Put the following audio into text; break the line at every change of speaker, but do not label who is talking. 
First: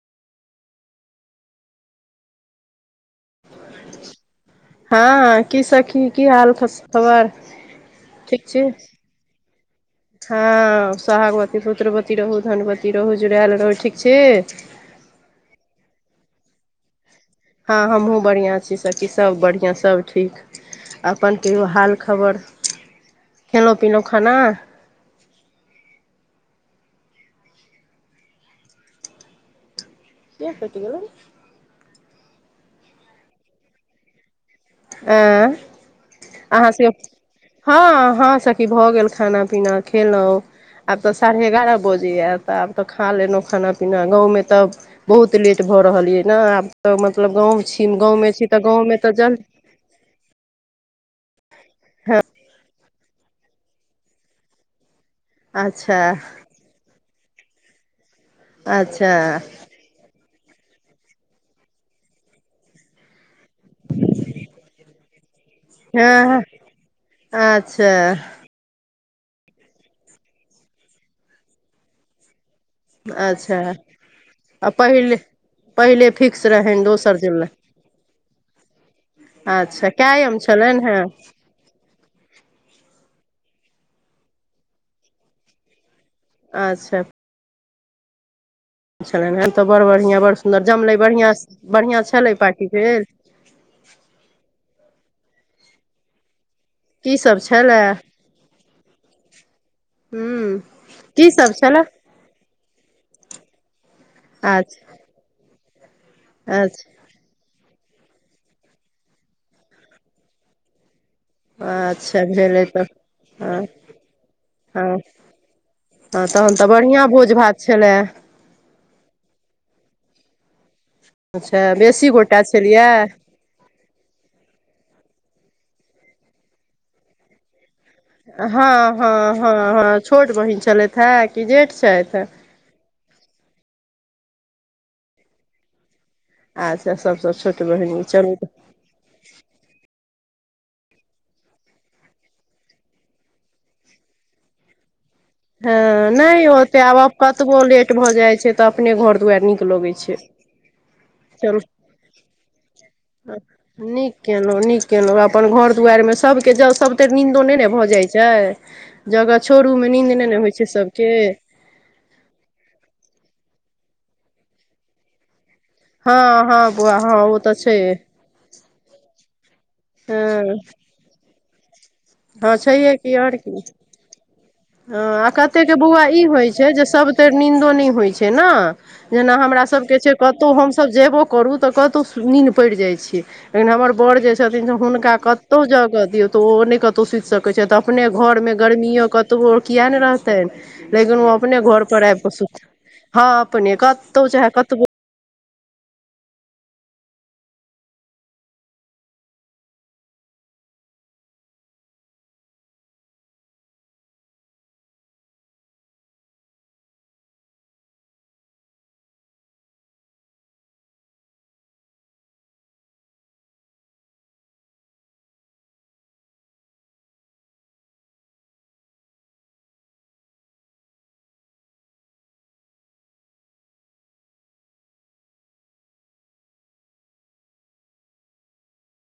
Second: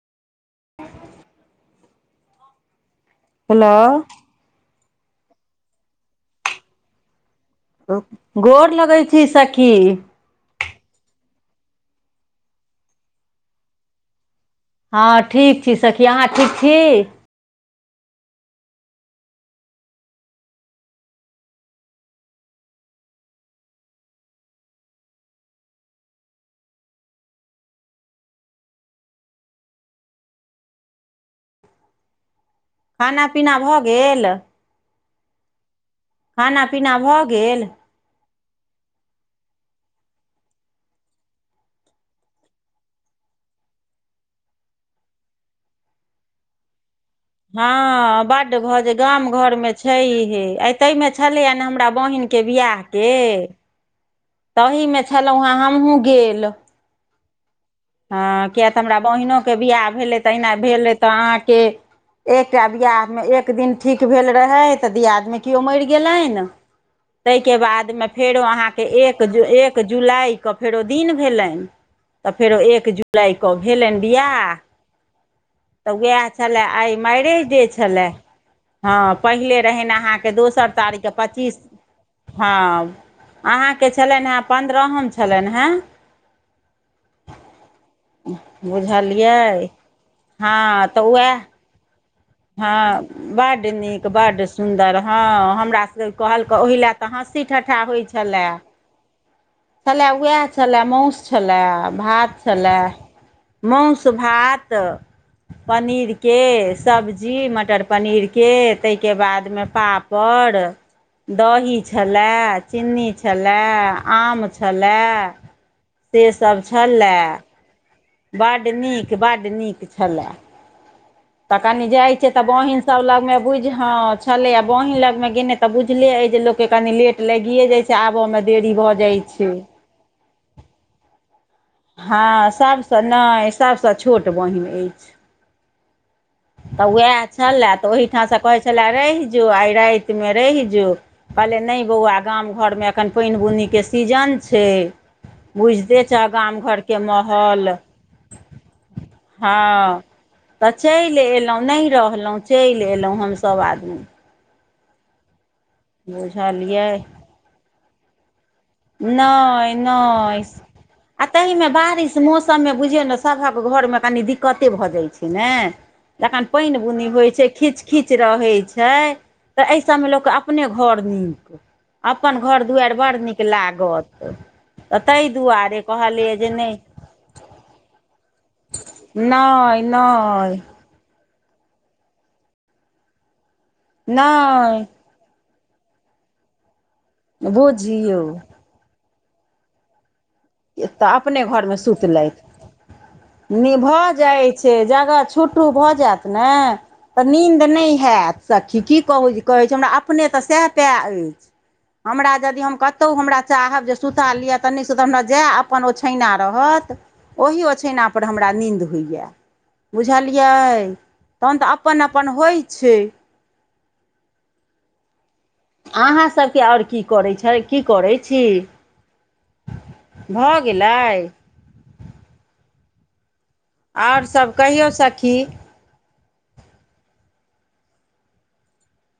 Hello.
हँ की सखी की हाल खस खबर। ठीक छी
गोर लगैत छी सखी।
हँ सोहागवती पुत्रवती रहू धनवती रहू जुड़ायल रहू ठीक छी।
हँ ठीक छी सखी अहाँ ठीक छी।
हँ हमहूँ बढ़िआँ छी सखी सभ बढ़िआँ सभ ठीक। अपन कहियो हाल खबर खेलों पीलों खाना। के कइट गेलय।
खाना पीना भऽ गेल।
आ
खाना
अहाँ से
पीना भऽ गेल
हँ हँ स की भऽ गेल खाना पीना खेलों। आब तऽ साढ़े एगारह बजेय तऽ आब तऽ खा लेलहुँ खाना पीना गाँवमे तऽ बहुत लेट भऽ रहल ये ने आब तऽ मतलब गाँव छी गाँवमे छी तऽ गाँवमे तऽ जल
छै हे आ ताहिमे छलैय ने हमरा बहिनके बिआह। के तहीमे छलहुँ हेँ हमहहुँ
अच्छा
गेल। हँ किएक तऽ हमरा
अच्छा
बहीनोके बियाह भेलै तहिना भेलै तऽ अहाँके एकटा बियाह में एक दिन ठीक भेल रहे तऽ दियादमे कियो मैर
हँ
गेलेन तैके बादमें
अच्छा
फेरों अहाँ के एक जु एक जुलाइके फेरो दिन भेलइन। फेरो एक
अच्छा
भेलनि बियाह
आ पहिले पहिले फिक्स रहेन दोसर दिन लऽ।
भेलै हँ पहिले रहेन
अच्छा
अहांके
कायम
दोसर
छलनि हेँ
तारीखके पच्चीस हँ अहाँके छलेन हँ पन्द्रहम छलेन हँ।
अच्छा।
[unintelligible]
छलनि हे तऽ बड़ बढ़िआं बड़ सुन्दर
हँ
जमलै
तऽ
बढ़ियां
उएह
बढ़ियां छलै। पार्टी
हँ
भेल
बड नीक बड सुन्दर हँ हमरा सबके कहलक ओहि ल तऽ
की सब
हँसी ठ्ठा
छलए
होइत छलए छलै उएह
हूँ
छलै मौस
की सब
छलै
छलए
भात छलै मौस भात
अच्छा
पनीरके सब् जी मटर पनीरके ताहिके बादमे पापड़ दही
अच्छा अच्छा
छलय
भेलै तऽ
चीनी
हँ
छलय आम
हँ
छलय
हँ तहन तऽ बढ़िआँ भोज भात छलए।
बड नीक बड नीक छलय। तऽ
अच्छा
कनि
बेसी
जाइ छैय तऽ
गोटा
बहिन सब
छलियै
लग मे बुझ हँ छले आ बहीन लग में गने तऽ बुझले ए जे लोको के कनी लेट लगिए जाय छैय।
हँ हँ हँ हँ छोट बहिन छलैत है कि जेठ छथि
हँ सभसँ नहि सभसँ छोट बहिन अइछ। तऽ
अच्छा
उएह
सभसँ छोट
छलय तऽ
बहिन चलू
ओहीठामसँ कहै छलयए रइह जो आइ राइतमे रइह जो। कहलियै नै बौआ गाम घरमे एखन पाइन बुनीके सीजन छैय। बुझते
हँ
छहक।
नहि होतै, आब कतबो लेट भऽ जाइ छै तऽ अपने घर- दुआरि
हँ
नीक लगै छै।
तऽ चलि
चलू
अयलहुँ, नहि रहलहुँ, चलि एयलहुँ हमसभ आदमी।
कयेलहुँ, नीक कयलहुँ अपन घर-दुआरिमें सभके ज
बुझलियै
सभ तरि नीन्दो नहि ने भऽ जाइत छै। जगह
नइ-
छोरूमे नींद नहि ने
नइ
होइ छै सभके
आ तहिमे बारिश। मौसम में बुझियौ ने, सभक घर में कनी दिक्कते भऽ जाइत छै ने।
हँ
जखन
हँ बौआ
पानि-बुनी
हँ
होइ
ओ
छै,
तऽ
खीछ -खीछ रहै छै। तऽ एहि सबमें लोक कऽ
हँ
अपने घर नीक, अपन
हँ
घर-
छैहे
दुआरि
की
बड़
आओर
नीक।
की
रहत।
हँ आ कतेकके बौआ ई होइत छै,
नहि
जे सभतरि नीन्दो नहि होइत छै ने। जेना हमरा
नहि
सभके छै कतहु
नहि
हम। सब जेबो करू तऽ कतहु नीन्द पड़ि जाइ छै, लेकिन हमर बड़ जे छथिन से
नहि
हुनका। कतौ जगऽ दियौ तो ओ नहि कतौ सुति सकैत छैथ, अपने
बुझियौ
घर में गर्मियों कतबो किया ने रह।
तऽ
लेकिन ओ अपने
घरमे
घर पर आब क
सुतलथि
सुत। हँ अपने, कतहु चाहे कतबो।
ठुटू भऽ जायत ने। तऽ नींन्द नहि हैत सखी, की कहू जे कहैत छै हमरा अपने तऽ सएह पैअ अछि। हमरा यदि हम कतहु हमरा चाहब जे सुता लिअ त नहि सुतब हमरा। जैह अपन ओछैना रहत, ओहि ओछैनापर हमरा नींद होइए। बुझलियै तहन तऽ अपन-अपन होइ छै। अहाँसभके आओर की करै छै, की करै छी। भऽ गेलै। आओर सभ कहियो सखी।